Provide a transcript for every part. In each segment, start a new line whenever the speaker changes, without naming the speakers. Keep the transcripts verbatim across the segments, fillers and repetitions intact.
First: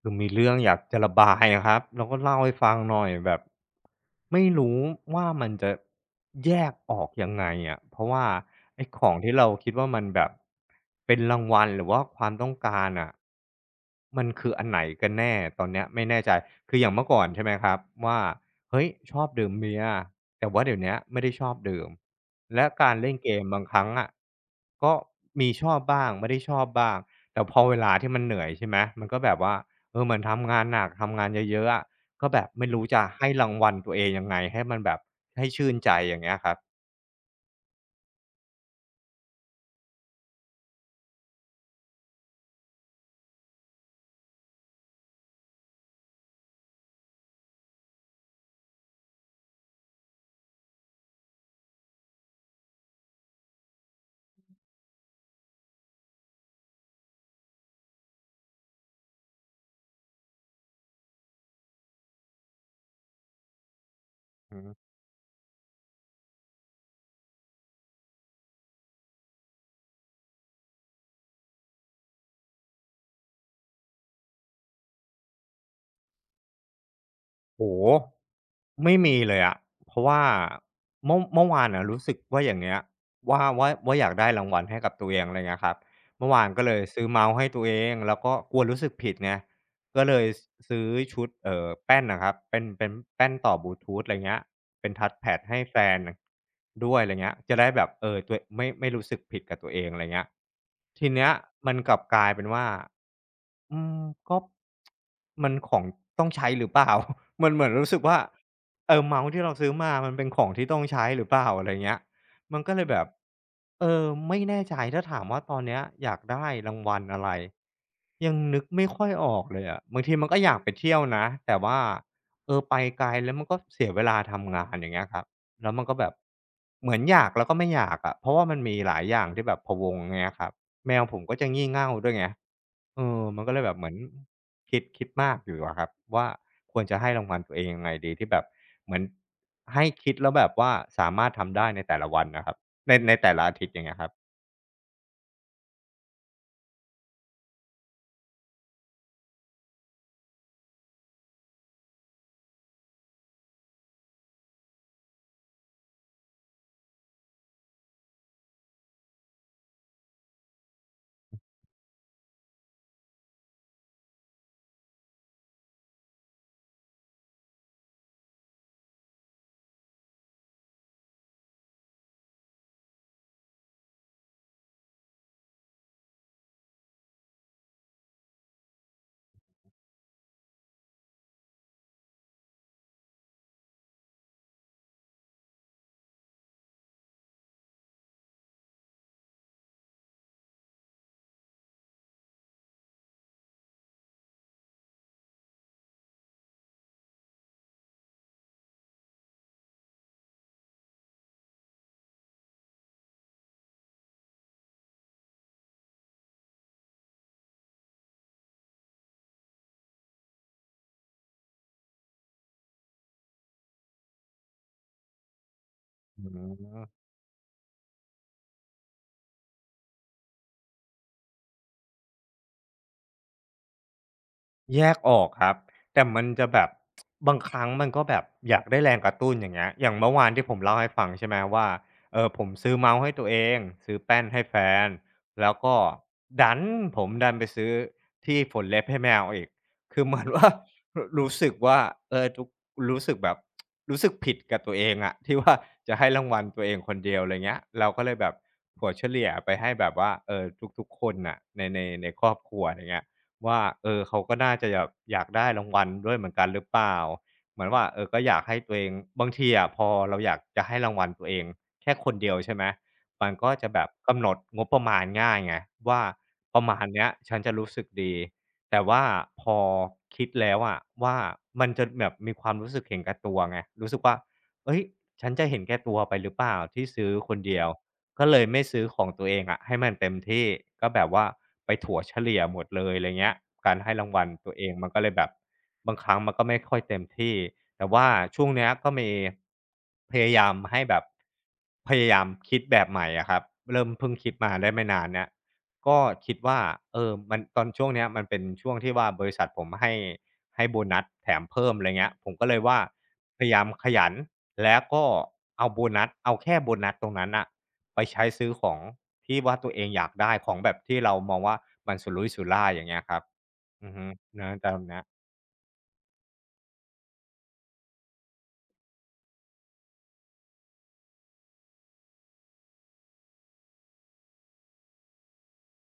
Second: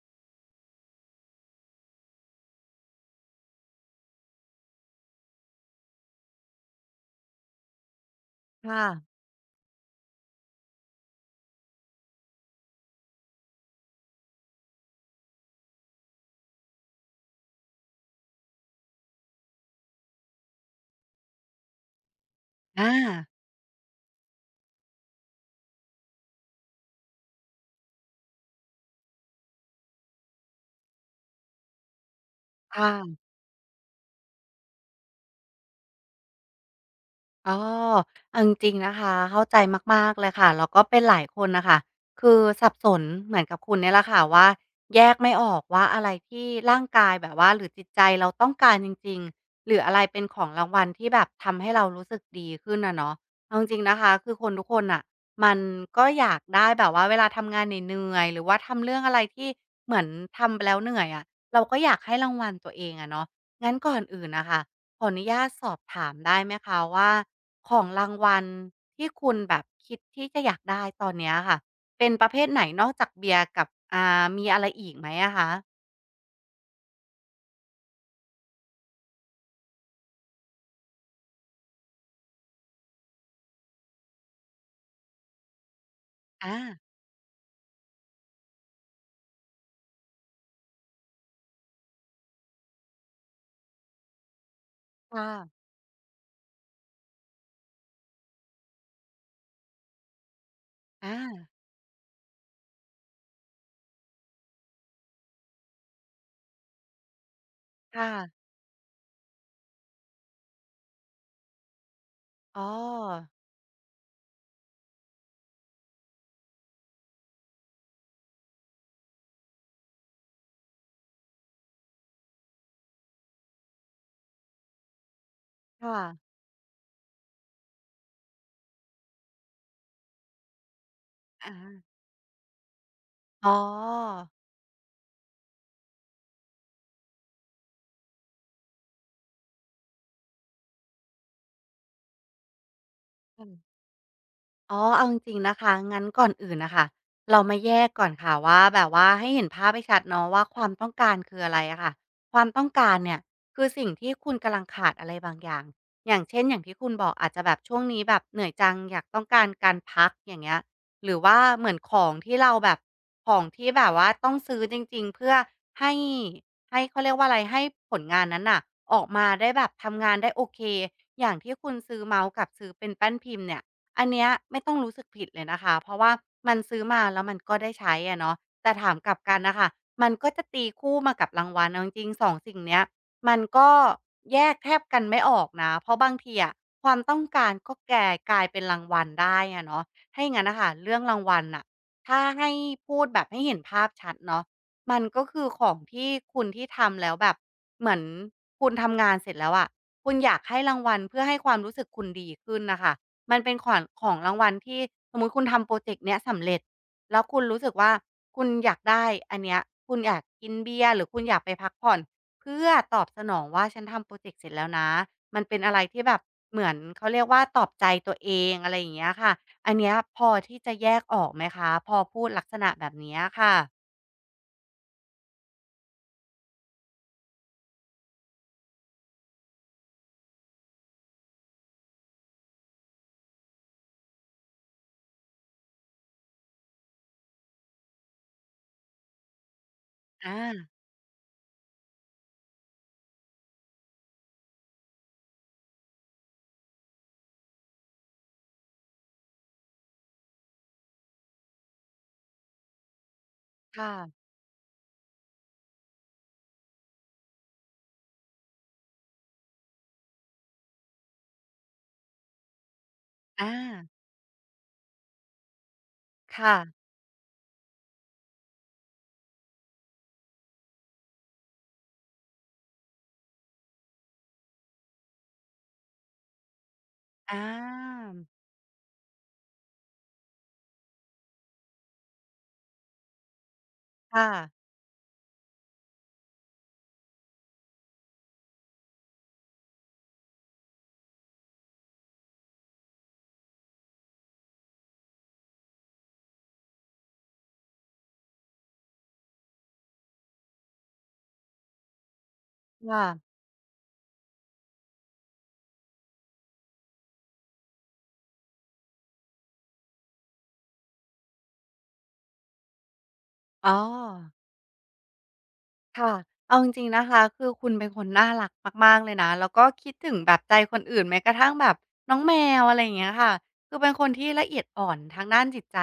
คือมีเรื่องอยากจะระบายอะครับแล้วก็เล่าให้ฟังหน่อยแบบไม่รู้ว่ามันจะแยกออกยังไงอะเพราะว่า
ค่ะ
ไอ้ของที่เราคิดว่ามันแบบเป็นรางวัลหรือว่าความต้องการอะมันคืออันไหนกันแน่ตอนเนี้ยไม่แน่ใจคืออย่างเมื่อก่อนใช่ไหมครับว่าเฮ้ยชอบดื่มเบียร์แต่ว่าเดี๋ยวเนี้ยไม่ได้ชอบดื่มและ
อา
การเล่นเกมบางครั้งอะก็มีชอบบ้างไม่ได้ชอบบ้างแต่พอเวลาที่มันเหนื่อยใช่ไหมมันก็แบบว่า เออเหมือนทำงานหนักทำงานเยอะๆอะก็แบบไม่รู้จะ
ค่ะ
ให้รางวัลตัวเองยังไงให้มันแบบให้ชื่นใจอย่างเงี้ยครับ
อ๋อเอาจริงๆนะคะเข้าใจมากๆเลยค่ะแล้วก็เป็นหลายคนน่ะค่ะคือสับสนเหมือนกับคุณเนี่ยแหละค่ะว่าแยกไม่ออกว่าอะไรที่ร่างกายแบบว่าหรือจิตใจเราต้องการจริงๆหรืออะไรเป็นของรางวัลที่แบบทำให้เรารู้สึกดีขึ้นอะเนาะเอาจริงๆนะคะคือคนทุกคนน่ะมันก็อยากได้แบบว่าเวลาทำงานเหนื่อยๆหรือว่าทำเรื่องอะไรที่เหมือนทำไปแล้วเหนื่อยอะเราก็อยากให้รางวัลตัวเองอะเนาะงั้นก่อนอื่นน่ะ
อื
ค่ะ
อฮึ
ขออนุญาตสอบถามได้ไหมคะว่าของรางวัลที่คุณแบบคิดที่จะอยากได้ตอนเนี้ยค่ะเป็นประเภทไหนนอกจากเบียร์กับอ่ามีอะไรอีกไหมอะคะ
โอ้โฮไม่มีเลยอะเพราะว่าเมื่อเมื่อวานน่ะรู้สึกว่าอย่างเงี้ยว่าว่าว่าอยากได้รางวัลให้กับตัวเองอะไรเงี้ยครับเมื่อวาน
อา
ก็เลยซื้อเมาส์ให้ตัวเองแล้วก็กลัวรู้สึกผิดไง ก็เลยซื้อชุดเอ่อแป้นน่ะครับเป็นเป็นแป้นต่อบลูทูธอะไรเงี้ยเป็นทัชแพดให้
ค่ะ
แฟนด้วยอะไรเงี้ยจะได้แบบเออตัวไม่ไม่รู้สึกผิดกับตัวเองอะไรเงี้ยทีเนี้ย
อา
มันกลับกลายเป็นว่าอืมก็มันของต้องใช้หรือเปล่า มันเหมือนรู้สึกว่า
ค่ะ
เออเมาส์ที่เราซื้อมามันเป็นของที่ต้องใช้หรือเปล่าอะไรเงี้ย
อ๋
มั
อ
นก็เลยแบบเออไม่แน่ใจถ้าถามว่าตอนเนี้ยอยากได้รางวัลอะไร ยังนึกไม่ค่อยออกเลยอะบางทีมันก็อยากไปเที่ยวนะแต่ว่าเออไปไกลแล้วมันก็เสียเวลาทำงานอย่างเงี้ยครับแล้วมันก็แบบ
ค่ะ
เหมือนอยากแล้วก็ไม่อยากอะเพราะว่ามันมีหลายอย่างที่แบบพะวงเงี้ยครับแมวผมก็จะ
อา
งี่เง่าด้วยไงเออมัน
อ๋อ
ก็เลยแบบเหมือนคิดคิดมากอยู่อะครับว่าควรจะให้รางวัลตัวเองยังไงดีที่แบบเหมือนให้คิดแล้วแบบว่าสามารถทำได้ในแต่ละวันน่ะครับในในแต่ละ
ค่ะ
อาทิตย์อย่างเงี้ยครับ
อ๋อเอาจริงๆนะคะ งั้นก่อนอื่นนะคะ เรามาแยกก่อนค่ะว่าแบบว่าให้เห็นภาพให้ชัดเนาะว่าความต้องการคืออะไรอะค่ะ ความต้องการเนี่ยคือสิ่งที่คุณกำลังขาดอะไรบางอย่างอย่างเช่นอย่างที่คุณบอกอาจจะแบบช่วงนี้แบบเหนื่อยจังอยากต้องการการพักอย่างเงี้ยหรือว่าเหมือนของที่เราแบบของที่แบบว่าต้องซื้อจริงๆเพื่อให้ให้เขาเรียกว่าอะไรให้ผลงานนั้นน่ะออกมาได้แบบทำงานได้โอเคอย่างที่คุณซื้อเมาส์กับซื้อเป็นแป้นพิมพ์เนี่ย อันเนี้ยไม่ต้องรู้สึกผิดเลยนะคะเพราะว่ามันซื้อมาแล้วมันก็ได้ใช้อะเนาะแต่ถามกลับกันน่ะค่ะมันก็จะตีคู่มากับรางวัลเอาจริงๆสองสิ่งเนี้ยมันก็แยกแทบกันไม่ออกนะเพราะบางทีอะความต้องการก็แก่กลายเป็นรางวัลได้อะเนาะถ้าอย่างงั้นน่ะค่ะเรื่องรางวัลน่ะถ้าให้พูดแบบให้เห็นภาพชัดเนาะมันก็คือของที่คุณที่ทำแล้วแบบเหมือนคุณทำงานเสร็จแล้วอะคุณอยากให้รางวัลเพื่อให้ความรู้สึกคุณดีขึ้นน่ะค่ะ มันเป็นขวัญของรางวัลที่สมมุติคุณทำพรอเจกต์เนี้ยสำเร็จแล้วคุณรู้สึกว่าคุณอยากได้อันเนี้ยคุณอยากกินเบียร์หรือคุณอยากไปพักผ่อนเพื่อตอบสนองว่าฉันทำพรอเจกต์เสร็จแล้วนะมันเป็นอะไรที่แบบ
อื
เหมือน
ม
เขาเรียกว่าตอบใจตัวเองอะไรอย่างเงี้ยค่ะอันเนี้ยพอที่จะแยกออกไหมคะพอพูดลักษณะแบบเนี้ยค่ะ
แยกออกครับแต่มันจะแบบ บางครั้งมันก็แบบอยากได้แรงกระตุ้นอย่างเงี้ยอย่างเมื่อวานที่ผมเล่าให้ฟังใช่ไหมว่าเออผมซื้อเมาส์ให้ตัวเองซื้อแป้นให้แฟนแล้วก็ดันผมดันไปซื้อที่ฝนเล็บให้แมวอีกคือเหมือน
อา
ว่า รู้สึกว่าเออทุกรู้สึกแบบ รู้สึกผิดกับตัวเองอะที่ว่าจะให้รางวัลตัวเองคนเดียวอะไรเงี้ยเราก็เลยแบบผัวเฉลี่ยไปให้แบบว่าเออทุกๆคนน่ะในในในครอบครัวอะไรเงี้ย ว่าเออเขา
ค่ะ
ก็น่าจะแบบอยากได้รางวัลด้วยเหมือนกันหรือเปล่าเหมือนว่าเออก็อยากให้ตัวเองบางทีอะพอเราอยากจะให้รางวัลตัวเองแค่คนเดียวใช่ไหมมันก็
อา
จะแบบกำหนดงบประมาณง่ายไงว่า
ค่ะ
ประมาณเนี้ยฉันจะรู้สึกดีแต่ว่าพอคิดแล้วอะว่ามันจะแบบมีความรู้สึกเห็นแก่ตัวไงรู้สึกว่าเฮ้ยฉันจะเห็นแก่ตัวไปหรือเปล่าที่ซื้อคน
อา
เดียว ก็เลยไม่ซื้อของตัวเองอะให้มันเต็มที่ก็แบบว่าไปถั่วเฉลี่ยหมดเลยอะไรเงี้ยการให้รางวั
ค่ะ
ลตัวเองมันก็เลยแบบบางครั้งมันก็ไม่ค่อยเต็มที่แต่ว่าช่วงเนี้ยก็มีพยายามให้แบบพยายามคิดแบบใหม่อะครับเริ่มเพิ่งคิดมาได้ไม่นานเนี่ยก็คิดว่าเออมันตอนช่วงเนี้ยมันเป็นช่วงที่ว่าบริษัทผมให้ให้โบนัสแถมเพิ่มอะไรเงี้ยผมก็เลยว่า
ค่ะ
พยายามขยันแล้วก็เอาโบนัสเอาแค่โบนัสตรงนั้นน่ะ ไปใช้ซื้อของที่ว่าตัวเองอยากได้ของแบบที่เรามองว่ามันสุรุ่ยสุร่ายอย่างเงี้ยครับ
อ๋อ
อือฮึนะตามนะ
ค่ะเอาจริงๆนะคะคือคุณเป็นคนน่ารักมากๆเลยนะแล้วก็คิดถึงแบบใจคนอื่นแม้กระทั่งแบบน้องแมวอะไรอย่างเงี้ยค่ะคือเป็นคนที่ละเอียดอ่อนทางด้านจิตใจ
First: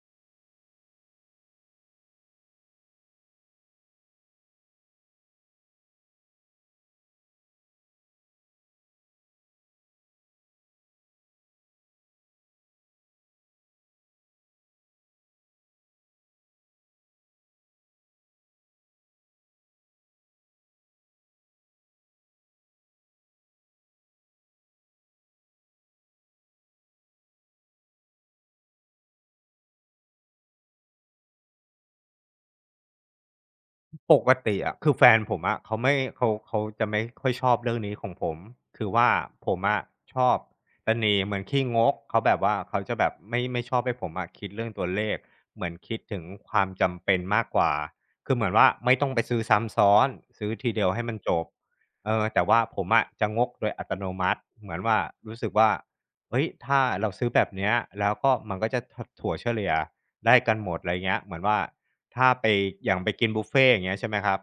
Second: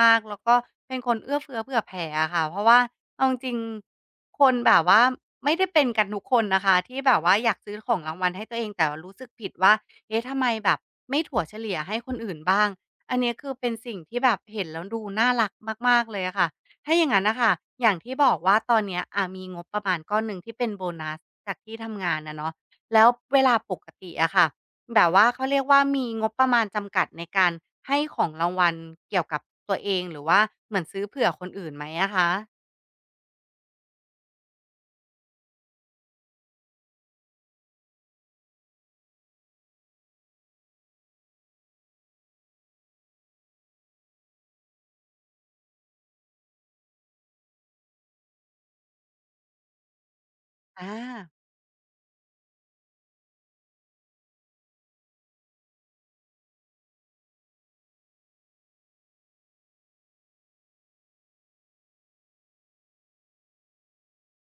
มากๆแล้วก็เป็นคนเอื้อเฟื้อเผื่อแผ่อะค่ะเพราะว่าเอาจริงๆคนแบบว่าไม่ได้เป็นกันทุกคนนะคะที่แบบว่าอยากซื้อของรางวัลให้ตัวเองแต่รู้สึกผิดว่าเอ๊ะทำไมแบบไม่ถั่วเฉลี่ยให้คนอื่นบ้างอันเนี้ยคือเป็นสิ่งที่แบบเห็นแล้วดูน่ารักมากๆเลยอะค่ะ ถ้าอย่างนั้นนะคะ อย่างที่บอกว่าตอนเนี้ยอ่ะมีงบประมาณก้อนหนึ่งที่เป็นโบนัสจากที่ทำงานนะเนาะแล้วเวลาปกติอะค่ะแบบว่าเขาเรียกว่ามีงบประมาณจำกัดในการให้ของรางวัลเกี่ยวกับตัวเองหรือว่าเหมือนซื้อเผื่อคนอื่นไหมอะคะ
ปกติอะคือแฟนผมอะเขาไม่เขาเขาจะไม่ค่อยชอบเรื่องนี้ของผมคือว่าผมอะชอบตะหนี่เหมือนขี้งกเขาแบบว่าเขาจะแบบไม่ไม่ชอบให้ผมอะคิดเรื่องตัวเลขเหมือนคิดถึงความจำเป็นมากกว่าคือเหมือนว่าไม่ต้องไปซื้อซ้ำซ้อนซื้อทีเดี
อ
ยวให้มันจ
า
บเออแต่ว่าผมอะจะงกโดยอัตโนมัติเหมือนว่ารู้สึกว่าเฮ้ยถ้าเราซื้อแบบเนี้ยแล้วก็มันก็จะถถั่วเฉลี่ย ได้กันหมดอะไรเงี้ยเหมือนว่าถ้าไปอย่างไปกินบุฟเฟต์อย่างเงี้ยใช่ไหมครับ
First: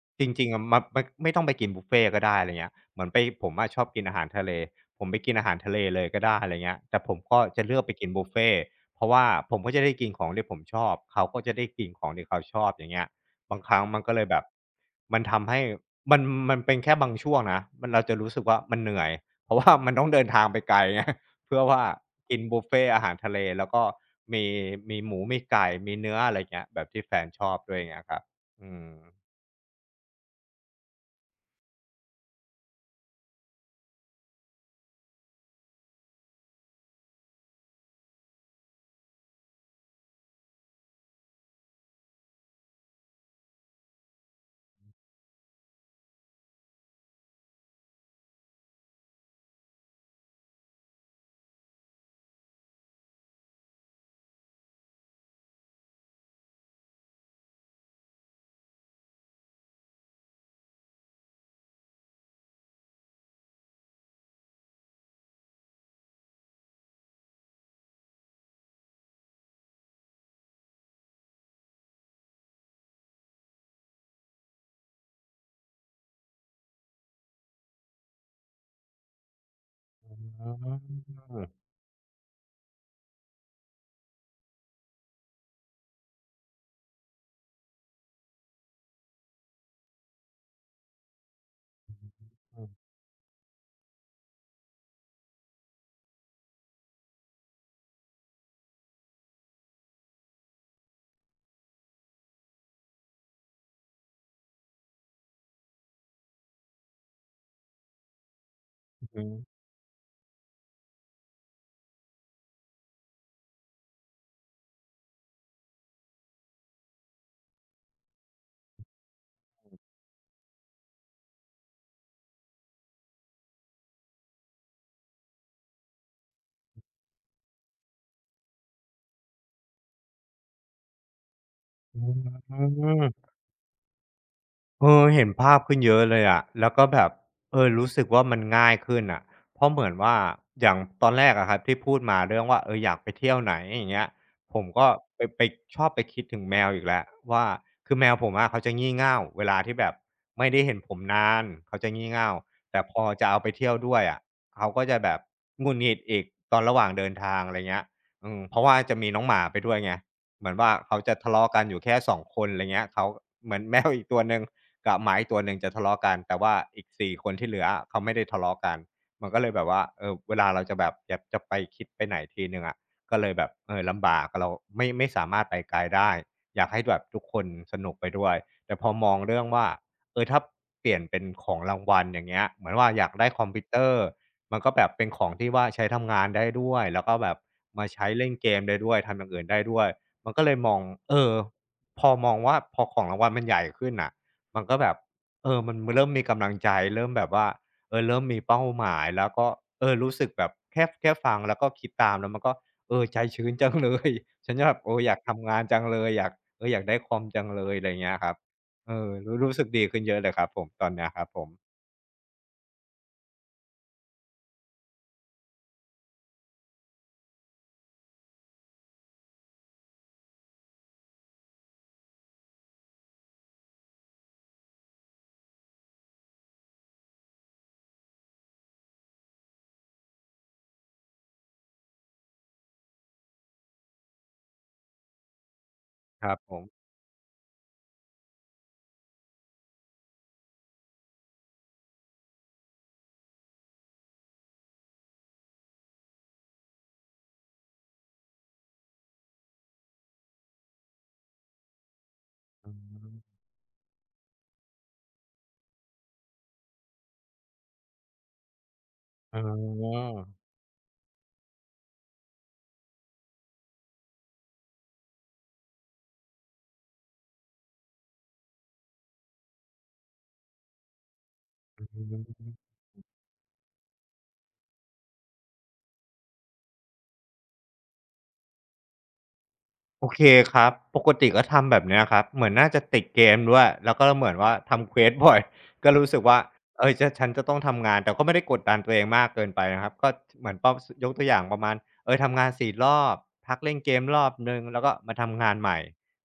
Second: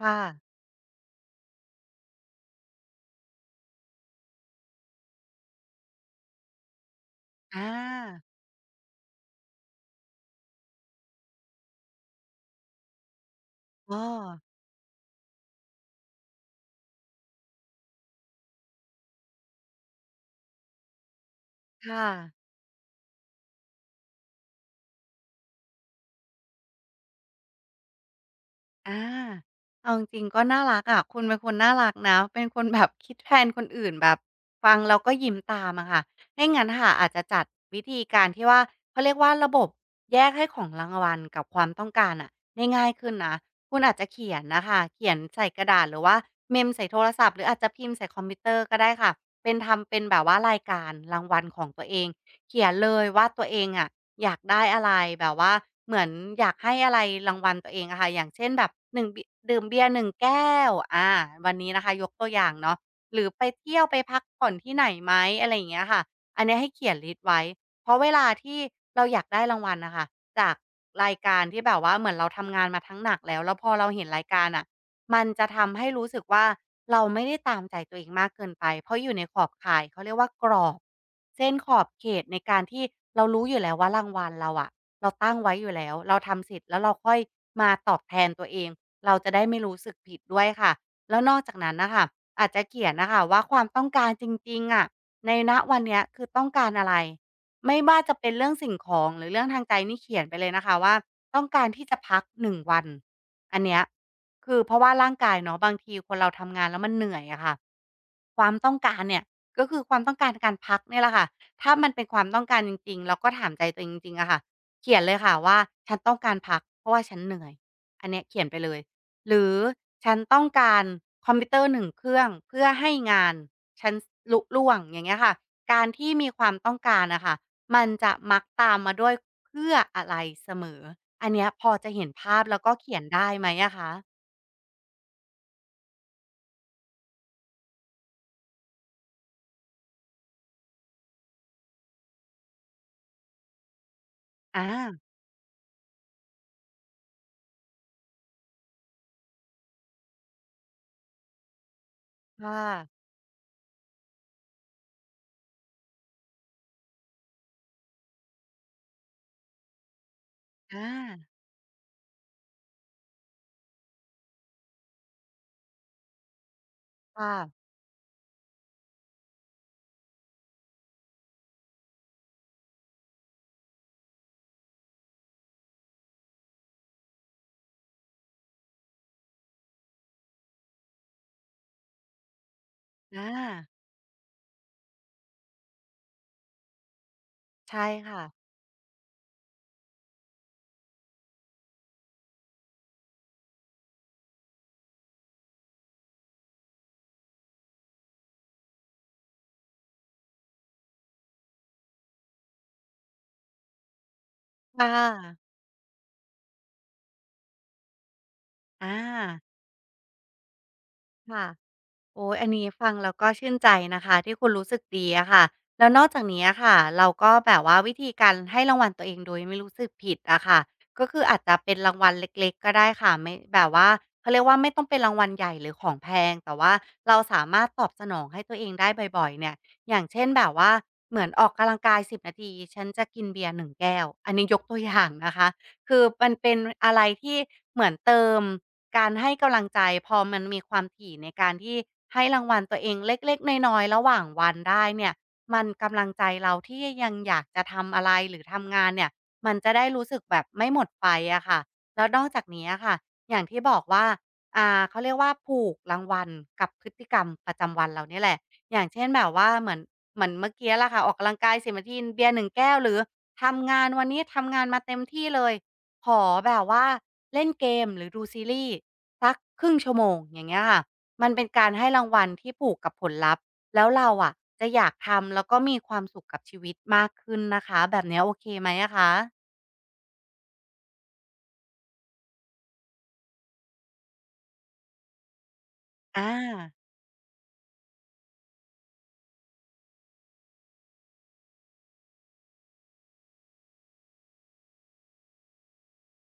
ค่ะ
จริงๆอะมันมันไม่ต้องไปกินบุฟเฟต์ก็ได้อะไรเงี้ยเหมือนไปผมอะชอบกินอาหารทะเลผมไปกินอาหารทะเลเลยก็ได้อะไรเงี้ยแต่ผมก็จะ
อา
เลือกไปกินบุฟเฟต์เพราะว่าผมก็จะได้กินของที่ผมชอบเขาก็จะได้กินของที่เขาชอบอย่างเงี้ยบางครั้ง
อ๋อ
มันก็เลยแบบมันทำให้มันมันเป็นแค่บางช่วงนะมันเราจะรู้สึกว่ามันเหนื่อยเพราะว่ามันต้องเดินทางไปไกล ไง เพื่อว่า
ค่ะ
กินบุฟเฟต์อาหารทะเลแล้วก็มีมีหมูมีไก่มีเนื้ออะไรเงี้ยแบบที่แฟนชอบด้วยอย่างเงี้ยครับอืม
อาเอาจริงๆก็น่ารักอะคุณเป็นคนน่ารักนะเป็นคนแบบคิดแทนคนอื่นแบบฟังแล้วก็ยิ้มตามอะค่ะไม่งั้นค่ะอาจจะจัดวิธีการที่ว่าเขาเรียกว่าระบบแยกให้ของรางวัลกับความต้องการน่ะได้ง่ายขึ้นนะคุณอาจจะเขียนน่ะค่ะเขียนใส่กระดาษหรือว่าเมมใส่โทรศัพท์หรืออาจจะพิมพ์ใส่คอมพิวเตอร์ก็ได้ค่ะเป็นทำเป็นแบบว่ารายการรางวัลของตัวเองเขียนเลยว่าตัวเองอะ อยากได้อะไรแบบว่าเหมือนอยากให้อะไรรางวัลตัวเองอะค่ะอย่างเช่นแบบหนึ่งบิดื่มเบียร์หนึ่งแก้วอาวันนี้นะคะยกตัวอย่างเนาะหรือไปเที่ยวไปพักผ่อนที่ไหนไหมอะไรอย่างเงี้ยค่ะอันเนี้ยให้เขียนลิสต์ไว้เพราะเวลาที่เราอยากได้รางวัลน่ะค่ะจากรายการที่แบบว่าเหมือนเราทำงานมาทั้งหนักแล้วแล้วพอเราเห็นรายการอะ มันจะทำให้รู้สึกว่าเราไม่ได้ตามใจตัวเองมากเกินไปเพราะอยู่ในขอบข่ายเขาเรียกว่า
อื
กรอบเส้น
ม
ขอบเขตในการที่เรารู้อยู่แล้วว่ารางวัลเราอะเราตั้งไว้อยู่แล้วเราทำเสร็จแล้วเราค่อยมาตอบแทนตัวเองเราจะได้ไม่รู้สึกผิดด้วยค่ะแล้วนอกจากนั้นน่ะค่ะอาจจะ
อือฮึ
เขียนน่ะค่ะว่าความต้องการจริงๆอะในณวันเนี้ยคือต้องการอะไรไม่ว่าจะเป็นเรื่องสิ่งของหรือเรื่องทางใจนี่เขียนไปเลยนะคะว่าต้องการที่จะพักหนึ่งวันอันเนี้ย คือเพราะว่าร่างกายเนาะบางทีคนเราทำงานแล้วมันเหนื่อยอะค่ะความต้องการเนี่ยก็คือความต้องการการพักเนี่ยแหละค่ะถ้ามันเป็นความต้องการจริงๆเราก็ถามใจตัวเองจริงๆอะค่ะเขียนเลยค่ะว่าฉันต้องการพักเพราะว่าฉันเหนื่อยอันเนี้ยเขียนไปเลยหรือฉันต้องการคอมพิวเตอร์หนึ่งเครื่องเพื่อให้งานฉันลุล่วงอย่างเงี้ยค่ะการที่มีความต้องการนะค่ะมันจะมักตามมาด้วยเพื่ออะไรเสมออันเนี้ยพอจะเห็นภาพ
อื
แล้วก็เขียน
อ
ได้ไหมอะคะ
เออเห็นภาพขึ้นเยอะเลยอะแล้วก็แบบเออรู้สึกว่ามันง่ายขึ้นอ่ะเพราะเหมือนว่าอย่างตอนแรกอะครับที่พูดมาเรื่องว่าเอออยากไปเที่ยวไหนอย่างเงี้ยผ
อา
มก็ไปไปชอบไปคิดถึงแมวอีกแล้วว่าคือแมวผมอะเขาจะงี่เง่าเวลาที่แบบไม่ได้เห็นผมนานเขาจะงี่เง่า
ค่ะ
แต่พอจะเอาไปเที่ยวด้วยอะเขาก็จะแบบหงุดหงิดอีกตอนระหว่างเดินทางอะไรเงี้ยอืมเพราะว่าจะมีน้องหมาไปด้วยไง เหมือนว่า
อ
เขาจะทะ
า
เลาะกันอยู่แค่สองคนอะไรเงี้ยเขาเหมือน แมวอีกตัวหนึ่งกับหมาอีกตัวหนึ่งจะทะเลาะกันแต่ว่าอีกสี่คนที่เหลื
ค่ะ
ออะเขาไม่ได้ทะเลาะกันมันก็เลยแบบว่าเออเวลาเราจะแบบอยากจะไปคิดไปไหนทีหนึ่งอะก็เลยแบบเออลำบากเราไม่ไม่สามารถไปไกลได้อยากให้แบบทุกคนสนุกไปด้วยแต่พอมองเรื่องว่าเออถ้าเปลี่ยนเป็นของรางวัลอย่างเงี้ยเหมือนว่าอยาก
อา
ได้คอมพิวเตอร์มันก็แบบเป็นของที่ว่าใช้ทำงานได้ด้วยแล้วก็แบบ
ใช่
มาใช้
ค่ะ
เล่นเกมได้ด้วยทำอย่างอื่นได้ด้วย มันก็เลยมองเออพอมองว่าพอของรางวัลมันใหญ่ขึ้นน่ะมันก็แบบเออมันเริ่มมีกำลังใจ เริ่มแบบว่าเออเริ่มมีเป้าหมาย แล้วก็เออรู้สึกแบบแค่แค่ฟังแล้วก็คิดตามแล้วมันก็เออใจชื้นจังเลย ฉันจะแบบ
ค่
เอออยากทำ
ะ
งานจังเลยอยากเอออยากได้คอมจังเลยอะไรเงี้ยครับเอ
อา
อรู้รู้สึกดีขึ้นเยอะเลยครับผมตอนเนี้ยครับผ
ค่ะ
ม
โอ้ยอันนี้ฟังแล้วก็ชื่นใจนะคะที่คุณรู้สึกดีอะค่ะแล้วนอกจากนี้อะค่ะเราก็แบบว่าวิธีการให้รางวัลตัวเองโดยไม่รู้สึกผิดอะค่ะก็คืออาจจะเป็นรางวัลเล็กๆก็ได้ค่ะไม่แบบว่าเขาเรียกว่าไม่ต้องเป็นรางวัลใหญ่หรือของแพงแต่ว่าเราสามารถตอบสนองให้ตัวเองได้บ่อยๆเนี่ยอย่างเช่นแบบว่าเหมือนออกกำลังกายสิบนาทีฉันจะกินเบียร์หนึ่งแก้วอันนี้ยกตัวอย่างนะคะคือ
ค
มั
รั
น
บผ
เป็น
ม
อะไรที่เหมือนเติม การให้กำลังใจพอมันมีความถี่ในการที่ให้รางวัลตัวเองเล็กๆน้อยๆระหว่างวันได้เนี่ยมันกำลังใจเราที่ยังอยากจะทำอะไรหรือทำงานเนี่ยมันจะได้รู้สึกแบบไม่หมดไฟอะค่ะแล้วนอกจากนี้
อื
อะค่ะ
ม
อย่างที่บอกว่าอ่าเขาเรียกว่าผูกรางวัลกับพฤติกรรมประจำวันเราเนี่ยแหละอย่างเช่นแบบ
อ๋
ว่าเหมือน
อ
เหมือนเมื่อกี้ล่ะค่ะออกกำลังกายสิบนาทีเบียร์หนึ่งแก้วหรือทำงานวันนี้ทำงานมาเต็มที่เลย ขอแบบว่าเล่นเกมหรือดูซีรีส์สักครึ่งชั่วโมงอย่างเงี้ยค่ะมันเป็นการให้รางวั
อื
ลที่
ม
ผูกกับผลลัพธ์แล้วเราอะจะอยากทำแล้วก็มีความสุขกับชีวิตมากขึ้นนะคะแบบเนี้ยโอเคไหมอะคะ
โอเคครับ ปกติก็ทำแบบเนี้ยครับเหมือนน่าจะติดเกมด้วยแล้วก็เหมือนว่าทำเควสบ่อย ก็รู้
อ
สึกว่า
า
เออจะฉันจะต้องทำงานแต่ก็ไม่ได้กดดันตัวเองมากเกินไปนะครับก็เหมือนเป้าสยกตัวอย่างประมาณเออทำงานสี่รอบพักเล่นเกมรอบหนึ่งแล้วก็มาทำงานใหม่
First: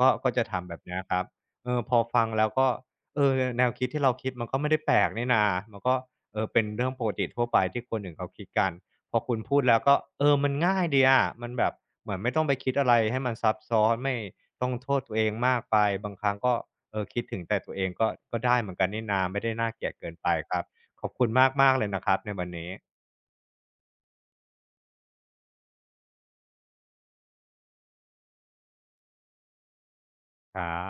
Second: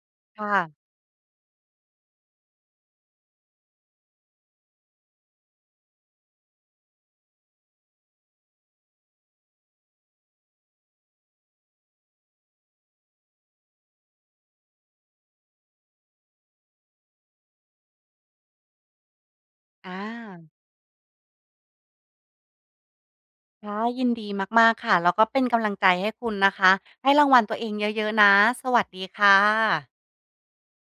ก็ก็จะทำแบ
ค่ะ
บเนี้ยครับเออพอฟังแล้วก็เออแนวคิดที่เราคิดมันก็ไม่ได้แปลกนี่นามันก็เออเป็นเรื่องปกติทั่วไปที่คนอื่นเขาคิดกัน พอคุณพูดแล้วก็เออมันง่ายดีอะมันแบบเหมือนไม่ต้องไปคิดอะไรให้มันซับซ้อนไม่ต้องโทษตัวเองมากไปบางครั้งก็เออคิดถึงแต่ตัวเองก็ก็ได้เหมือนกันนี่นาไม่ได้น่าเกลี
อ
ยดเกินไป
า
ครับขอบคุณมากๆเลยนะครับในวันนี้
ค่ะยินดีมากๆค่ะแล้วก็เป็นกำลังใจให้คุณนะคะให้รางวัลตัวเองเยอะๆนะสวัสดีค่ะ
ครับ